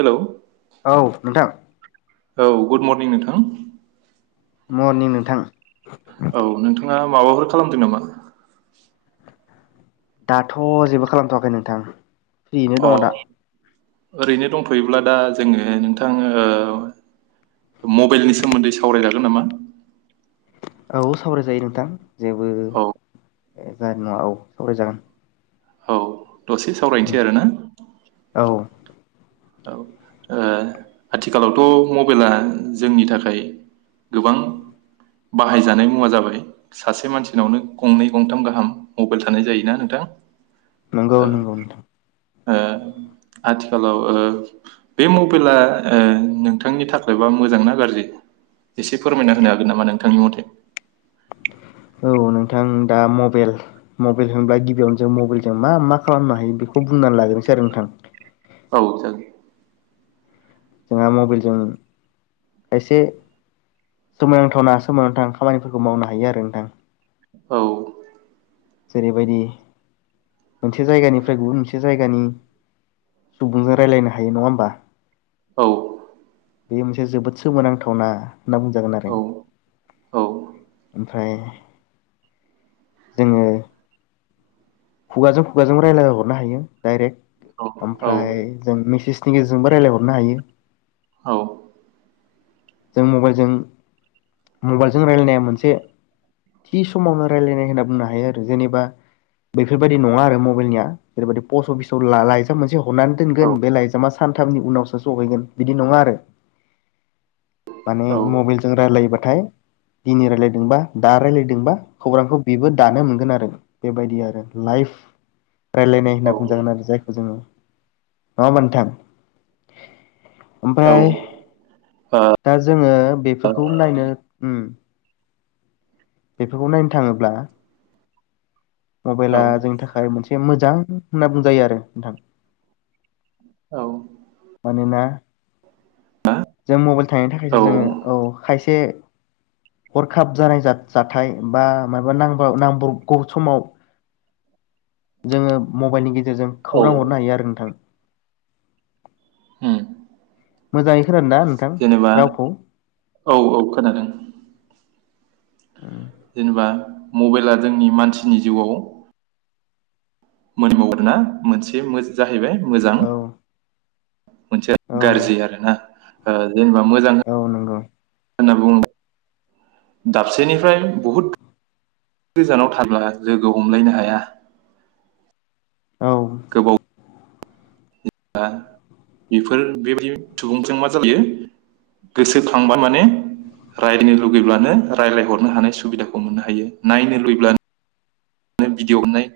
Hello औ नोंथां। औ गुड मरनिं नोंथां। मरनिं नोंथां। नोंथाङा माबाफोर खालामदो नामा? दाथ' जेबो खालामथ'वाखै नोंथां। फ्रियैनो अ दङ' दा। ओरैनो दंथ'योब्ला दा जोङो नोंथां ओ मबेलनि सोमोन्दै सावरायजागोन नामा? औ सावरायजायो नोंथां। जेबो ए औ जानाय नङा औ सावरायजागोन। औ दसे सावरायनोसै आरो ना। औ औ ओ आथिखालावथ' मबाइला जोंनि थाखाय गोबां बाहायजानाय मुवा जाबाय सासे मानसिनावनो गंनै गंथाम गाहाम मबाइल थानाय जायोना नोंथां। नंगौ ओ नंगौ नोंथां। ओ आथिखालाव बे मबाइला ओ नोंथांनि थाखायबा मोजांनाा गाज्रि एसे फोरमायना होनो हागोन नामा नोंथांनि मथे औ नोंथां दा मबाइल मबाइल होनब्ला गिबियावनो जों मबाइलजों मा मा खालामनो हायो बेखौ बुंनानै लाग्रोसै आरो नोंथां। औ जागोन। जोंहा मबाइलजों खायसे सोमोनांथावना सोमोनांथाव खामानिफोरखौ मावनो हायो आरो नोंथां। औ। जेरैबायदि मोनसे जायगानिफ्राय गुबुन मोनसे जायगानि सुबुंजों रायलायनो हायो नङा होमबा औ बेयो मोनसे जोबोद सोमोनांथावना होनना बुंजागोन आरो औ ओमफ्राय जोङो खुगाजों खुगाजों रायजलाय हरनो हायो डाइरेक्ट औ ओमफ्राय जों मि सनि गेजेरजोंबो रायज्लायहरनो हायो। औ। जों मबाइलजों मबाइलजों रायलायनाया मोनसे थि समावनो रायलायनाय होनना बुंनो हायो आरो जेनेबा बैफोरबायदि नङा आरो मबाइलनिया जेरैबायदि पस्ट अफिसाव लाइजाम मोनसे हरनानै दोनगोन बे लाइजामा सानथामनि उनावसो सहैगोन बिदि नङा आरो। माने मबाइलजों रायलायोबाथाय दिनै रायलायदोंबा दा रायलायदोंबा खौरांखौ बेबो दानो मोनगोन आरो बेबायदि आरो लाइफ राय्लायनाय होनना बुंजागोन आरो जायखौ जोङो मा मोनथाम? ओमफ्राय दा जोङो बेफोरखौ नायनो उम। बेफोरखौ नायनो थाङोब्ला मबाइला जोंनि थाखाय मोनसे मोजां होनना बुंजायो आरो नोंथां। औ। मानोना जों मबाइल थांनो थाखायसो जोङो औ। खायसे हरखाब जानाय जा-जाथाय बा माबा नांब नांबावगौ समाव जोङो मबाइलनि गेजेरजों खौरां हरनो उम हायो आरो नोंथां । मोजाङै खोनादों ना नोंथां जेनेबा रावखौ औ औ खोनादों । ओम। जेनेबा मबाइला जोंनि मानसिनि जिउआव मोनबावो आरोना मोनसे मोजां जाहैबाय मोजां औ मोनसे औ गाज्रिआ आरो ना? ओ औ नंगौ। होना बुंबा दाबसेनिफ्राय बहुद गोजानाव थाब्ला लोगो हमलायनो हाया। औ बा बेफोर बेबायदि सुबुंजों मा जायो, गोसोखांबानो माने रायजलायनो लुुबैब्लानो रायज्लायहरनो हानाय सुबिदाखौ मोननो हायो। नायनो लुबैब्लानो भिडिय हर'नाय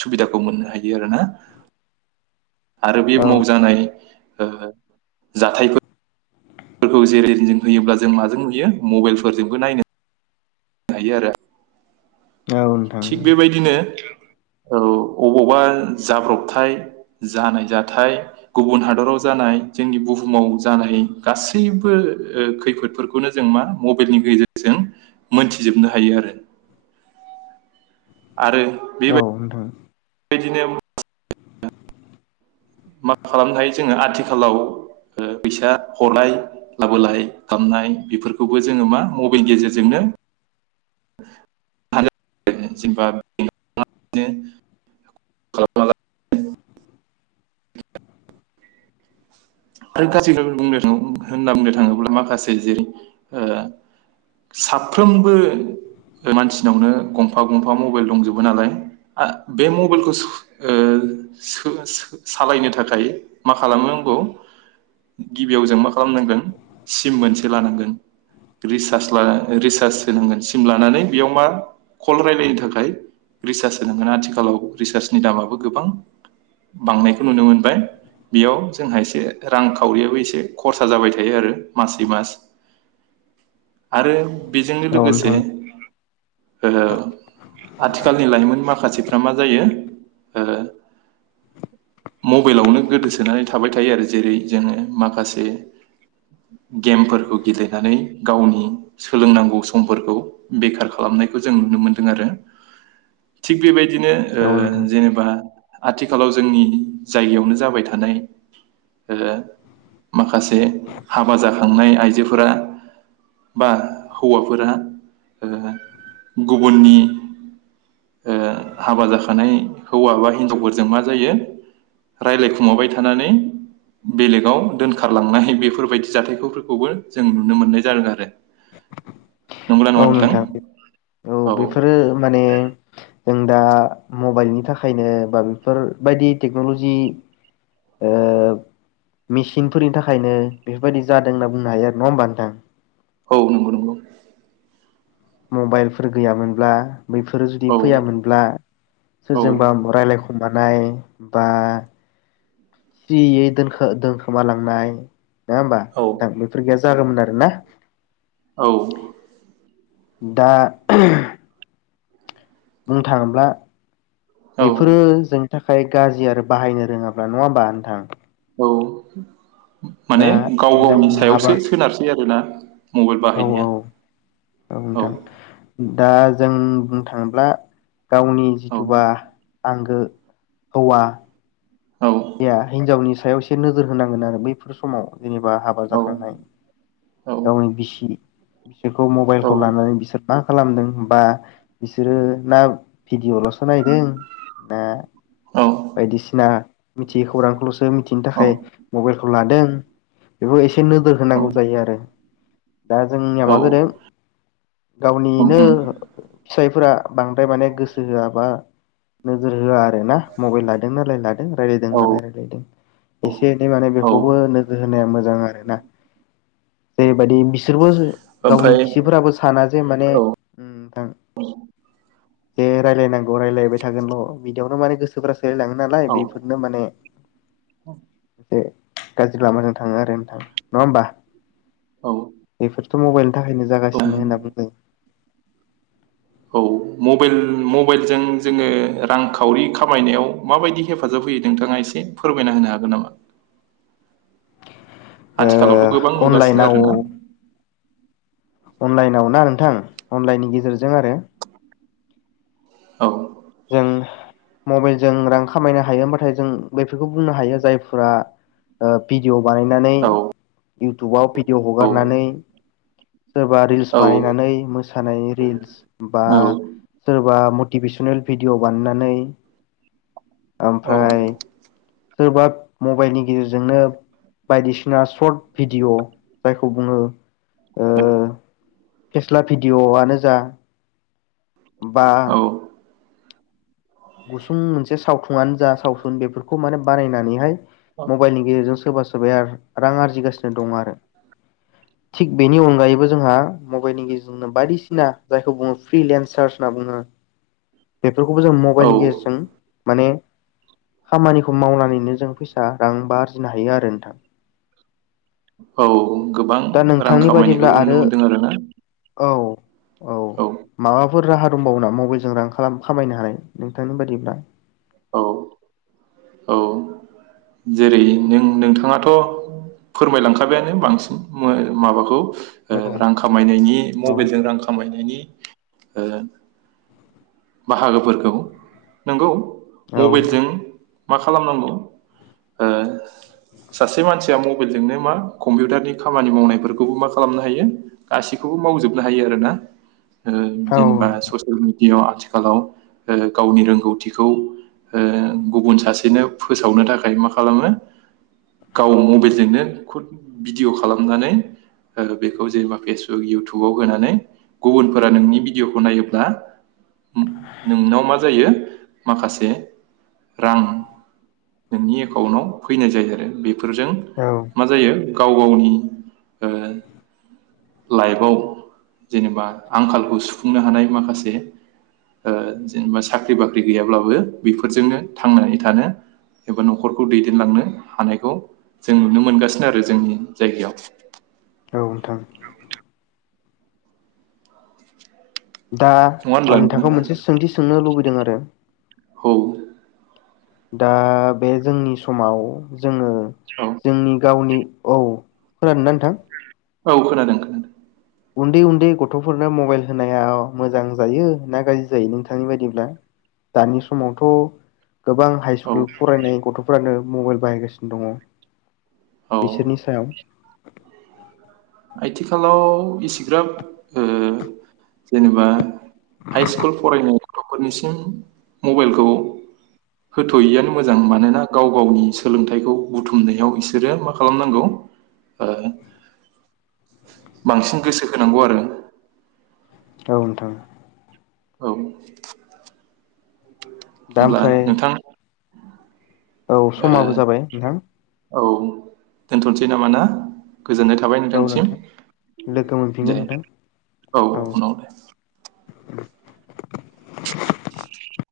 सुबिदाखौ मोननो हायो आरो ना। आरो बे औ मावजानाय ओ जाथाय फोरखौ जेरै जों होयोब्ला जों माजों नुयो। मबाइलफोर जोंबो नायनो हायो आरो, औ नोंथां थिग बेबायदिनो औ अबावबा जाब्रबथाय जानाय जाथाइ गुबुन हादराव जानाय जोंनि बुहुमाव जानाय गासैबो ओ खैफोदफोरखौनो जों मा मबाइलनि गेजेरजों मोनथिजोबनो हायो आरो आरो औ नोंथां बेबाय दिनो मा खालामनो हायो जोङो ‌आथिखालाव ओ फैसा हरलाय लाबोलाय खालामनाय बेफोरखौबो जोङो मा मबाइलनि गेजेरजोंनो [unintelligible] [inaudible] आरो गासै होना बुंनो थाङो होनना बुंनो थाङोब्ला माखासे जेरै ओ साफ्रोमबो मानसिनावनो गंफा गंफा मबाइल दंजोबो नालाय आ बे मबाइलखौ सो ओ सो-सो-सालायनो थाखाय माखा खालामनांगौ गिबियाव जों मा खालामनांगोन सिम मोनसे लानांगोन। रिसार्ज लाना रिसार्ज सोनांगोन सिम लानानै बेयाव मा कल रायलायनो थाखाय रिसार्ज होनांगोन। आथिखालाव रिसार्जनि दामाबो गोबां बांनायखौ नुनो मोनबाय। बेयाव जोंहा एसे रांखावरियाबो एसे खरसा जाबाय थायो आरो मासै मास आरो बेजोंनो औ लोगोसे नोंथां ओ आथिखालनि लाइमोन मा माखासेफ्रा मा जायो। ओ मबाइलावनो गोदोसो सोनानै थाबाय थायो आरो जेरै जोङो माखासे गेमफोरखौ गेलेनानै गावनि सोलोंनांगौ समफोरखौ बेखार खालामनायखौ जों नुनो मोनदों आरो थिग बेबायदिनो ओ औ नोंथां जेनेबा आथिखालाव जोंनि जायगायावनो जाबाय था नाय ओ माखासे हाबा जाखांनाय आइजोफोरा बा हौवाफोरा ओ गुबुननि ओ हाबा जाखानाय हौवा बा हिनजावफोरजों मा जायो। रायलाय खु माबाय थानानै बेलेगाव दोनखारलांनाय। बेफोरबायदि जाथायफोरखौबो जों नुनो मोननाय जादों आरो नंगौना नङा औ नोंथां औ बेफोरो माने जों दा मबाइलनि थाखायनो बा बेफोरबायदि टेक्न'लजि ओ मेसिनफोरनि थाखायनो बेफोरबायदि जादों होनना बुंनो हायो आरो नङा होमबा नोंथां। औ नोंगौ नोंगौ। मबाइलफोर गैयामोनब्ला बैफोरो जुदि औ फैयामोनब्ला औ सोरजोंबा रायज्लायखु मानाय बा सियै दोनखो-दोनखोमालांनाय नङा होमबा नोंथां? औ बेफोर गैया जागौमोन आरोना? औ दा बुंनो थाङोब्ला औ बेफोरो जोंनि था खाय गाज्रि आरो बाहायनो रोङाब्ला नङा होमबा नोंथां? औ माने दा गाव जों गावनि हाबा सायावसो सोनारसै आरोना? मबाइल औ औ बाहायनाया औ नोंथां। दा जों बुंनो थाङोब्ला गावनि औ जिथुबा आंगो हौवा औ या हिनजावनि सायाव एसे नोजोर होनांगोन आरो बैफोर समाव जेनेबा हाबा औ जाखांनाय औ गावनि बिसि बेखौ औ मबाइलखौ लानानै बिसोर मा खालामदों बा बिसोरो ना भिडिअ'ल'सो नायदों ना बायदिसिना मिथियै खौरांखौल'सो मिथिनो औ थाखाय मबाइलखौ लादों बेबो एसे नोजोर होनांगौ जायो आरो। दा जोंनिया औ मा जादों उम गावनिनो उम फिसायफोरा बांद्राय माने गोसो होआबा नोजोर होआ आरोना मबाइल लादों लाइन लादों औ नायदोंना रायलायदों एसे एनै माने औ बेखौबो नोजोर होनाया मोजां आरोना। जेरै बायदि बिसोरबो गावनि ओमफ्राय बिसिफोराबो साना जे माने औ जे [unintelligible] रायलायनांगौ रायलायबाय थागोल' बिदियावनो माने गोसोफ्रा सोलायलाङो नालाय बे माने औ एे गाज्रि लामाजों थाङो आरो नोंथां नङा होमबा औ बेफोर मबाइल थाखायनो औ जागासिनो होनना बुंदों औ मबल मबाइलजों जोङो रांखावरि खामायनायाव माबायदि हेफाजाब होयो नोंथाङा एसे फोरमायना होनो हागोन नामा ओ आथिखालावथ' गोबां नुगासिनो अनलाइनाव आरोोना अनलाइनाव ना नोंथां अनलाइननि गेजेरजों आरो औ जों मबाइलजों रां खामायनो हायो होमबाथाय जों बेफोरखौ बुंनो हायो जायफोरा ओ भिडिअ बानायनानै औ युटुबाव भिडिअ हगारनानै सोरबा रिल्स औ बानायनानै मोसानाय रिल्स बा औ सोरबा मटिभेसनेल भिडिअ बानायनानै ओमफ्राय सोरबा मबाइलनि गेजेरजोंनो बायदिसिना सर्ट भिडिय' जायखौ बुङो फेस्ला भिडिय'आनो जा बा औ गुसुं मोनसे सावथुनानो जा सावथुन बेफोरखौ माने बारायनानैहाय मबाइलनि गेजेरजों सोरबा सोर बाया रां आरजिगासिनो दं आरो। थिग बेनि अनगायैबो जोंहा मबाइलनि गेजेरजोंनो बायदिसिना जायखौ बुङो फ्रिलेनचार्ज होनना बुङो बेफोरखौबो औ [unintelligible] गेजेरजों माने खामानिखौ मावनानैनो जों फैसा रां बा आरजिनो हायो आरो नोंथां। औ गोबां दा रां नोंथांनि बायदिब्ला खामायनायखौबो नुनो आरो मोन्दों आरोना। औ औ माबा फोर राहा दंबावो ना मबाइलजों रां खालाम खामायनो हानाय नोंथांनि बादिब्ला? औ औ जेरै नों नोंथाङाथ' फोरमायलांखाबायानो बांसिन [unintelligible] माबाखौ औ रां खामायनायनि औ मबाइलजों रां खामायनायनि ओ बाहागोफोरखौ नंगौ। मबाइलजों नोंथां मा खालामनांगौ ओ सासे मानसिया मबाइलजोंनो मा कम्पिउटारनि खामानि मावनायफोरखौबो मा खालामनो हायो गासैखौबो मावजोबनो हायो आरोना। ओं औ जेनेबा ससियेल मिडिआव आथि थिखालाव ओ गावनि रोंगौथिखौ ओ गुबुन सासेनो फोसावनो थाखाय मा खालामो गाव मबाइलजोंनो खुद भिडिय' खालामनानै ओ बेखौ जेनेबा फेसबुक इउटुबाव होनानै गुबुनफोरा नोंनि भिडिय'खौ नायोब्ला नोंनाव मा जायो माखासे रां नोंनि एकाउन्टआव फैनाय जायो आरो बे फोरजों औ मा जायो गाव गावनि ओ लाइफआव जेनेबा आंखालखौ सुफुंनो हानाय माखासे ओ जेनेबा साख्रि बाख्रि गैयाब्लाबो बेफोरजोंनो थांनानै थानो एबा न'खरखौ दैदेनलांनो हानायखौ जों नुनो मोनगासिनो आरो जोंनि जायगायाव। औ नोंथां । दा नङा आं होनब्ला नोंथां नोंथांखौ मोनसे सोंथि सोंनो लुबैदों आ [unintelligible] औ । दा बे जोंनि समाव जोङो जोंनि गावनि औ खोनादोंना नोंथां? औ खोनादों खोनादों । उन्दै उन्दै गथ'फोरनो मबाइल होनाया मोजां जायो ना गाज्रि जायो नोंथांनि बायदिब्ला? दानि समावथ' गोबां हाइ औ स्कुल फरायनाय गथ'फोरानो मबाइल बाहायगासिनो दङ । औ बिसोरनि सायाव आथिखालाव इसेग्राब ओ जेनेबा हाइ स्कुल फरायनाय गथ'फोरनिसिम मबाइलखौ होथ'यैआानो मोजां मानोना गाव गावनि सोलोंथाइखौ बुथुमनायाव बिसोरो मा खालामनांगौ ओ बांसिन गोसो होनांगौ आरो । औ नोंथां। औ । दा होमब्ला ओमफ्राय नोंथां औ समाबो ओ जाबाय नोंथां औ दोनथ'नोसै नामा ना? गोजोननाय थाबाय औ नोंथांनिसिम नोंथां लोगो दे मोनफिनगोन नोंथां औ उनाव दे । [inaudible]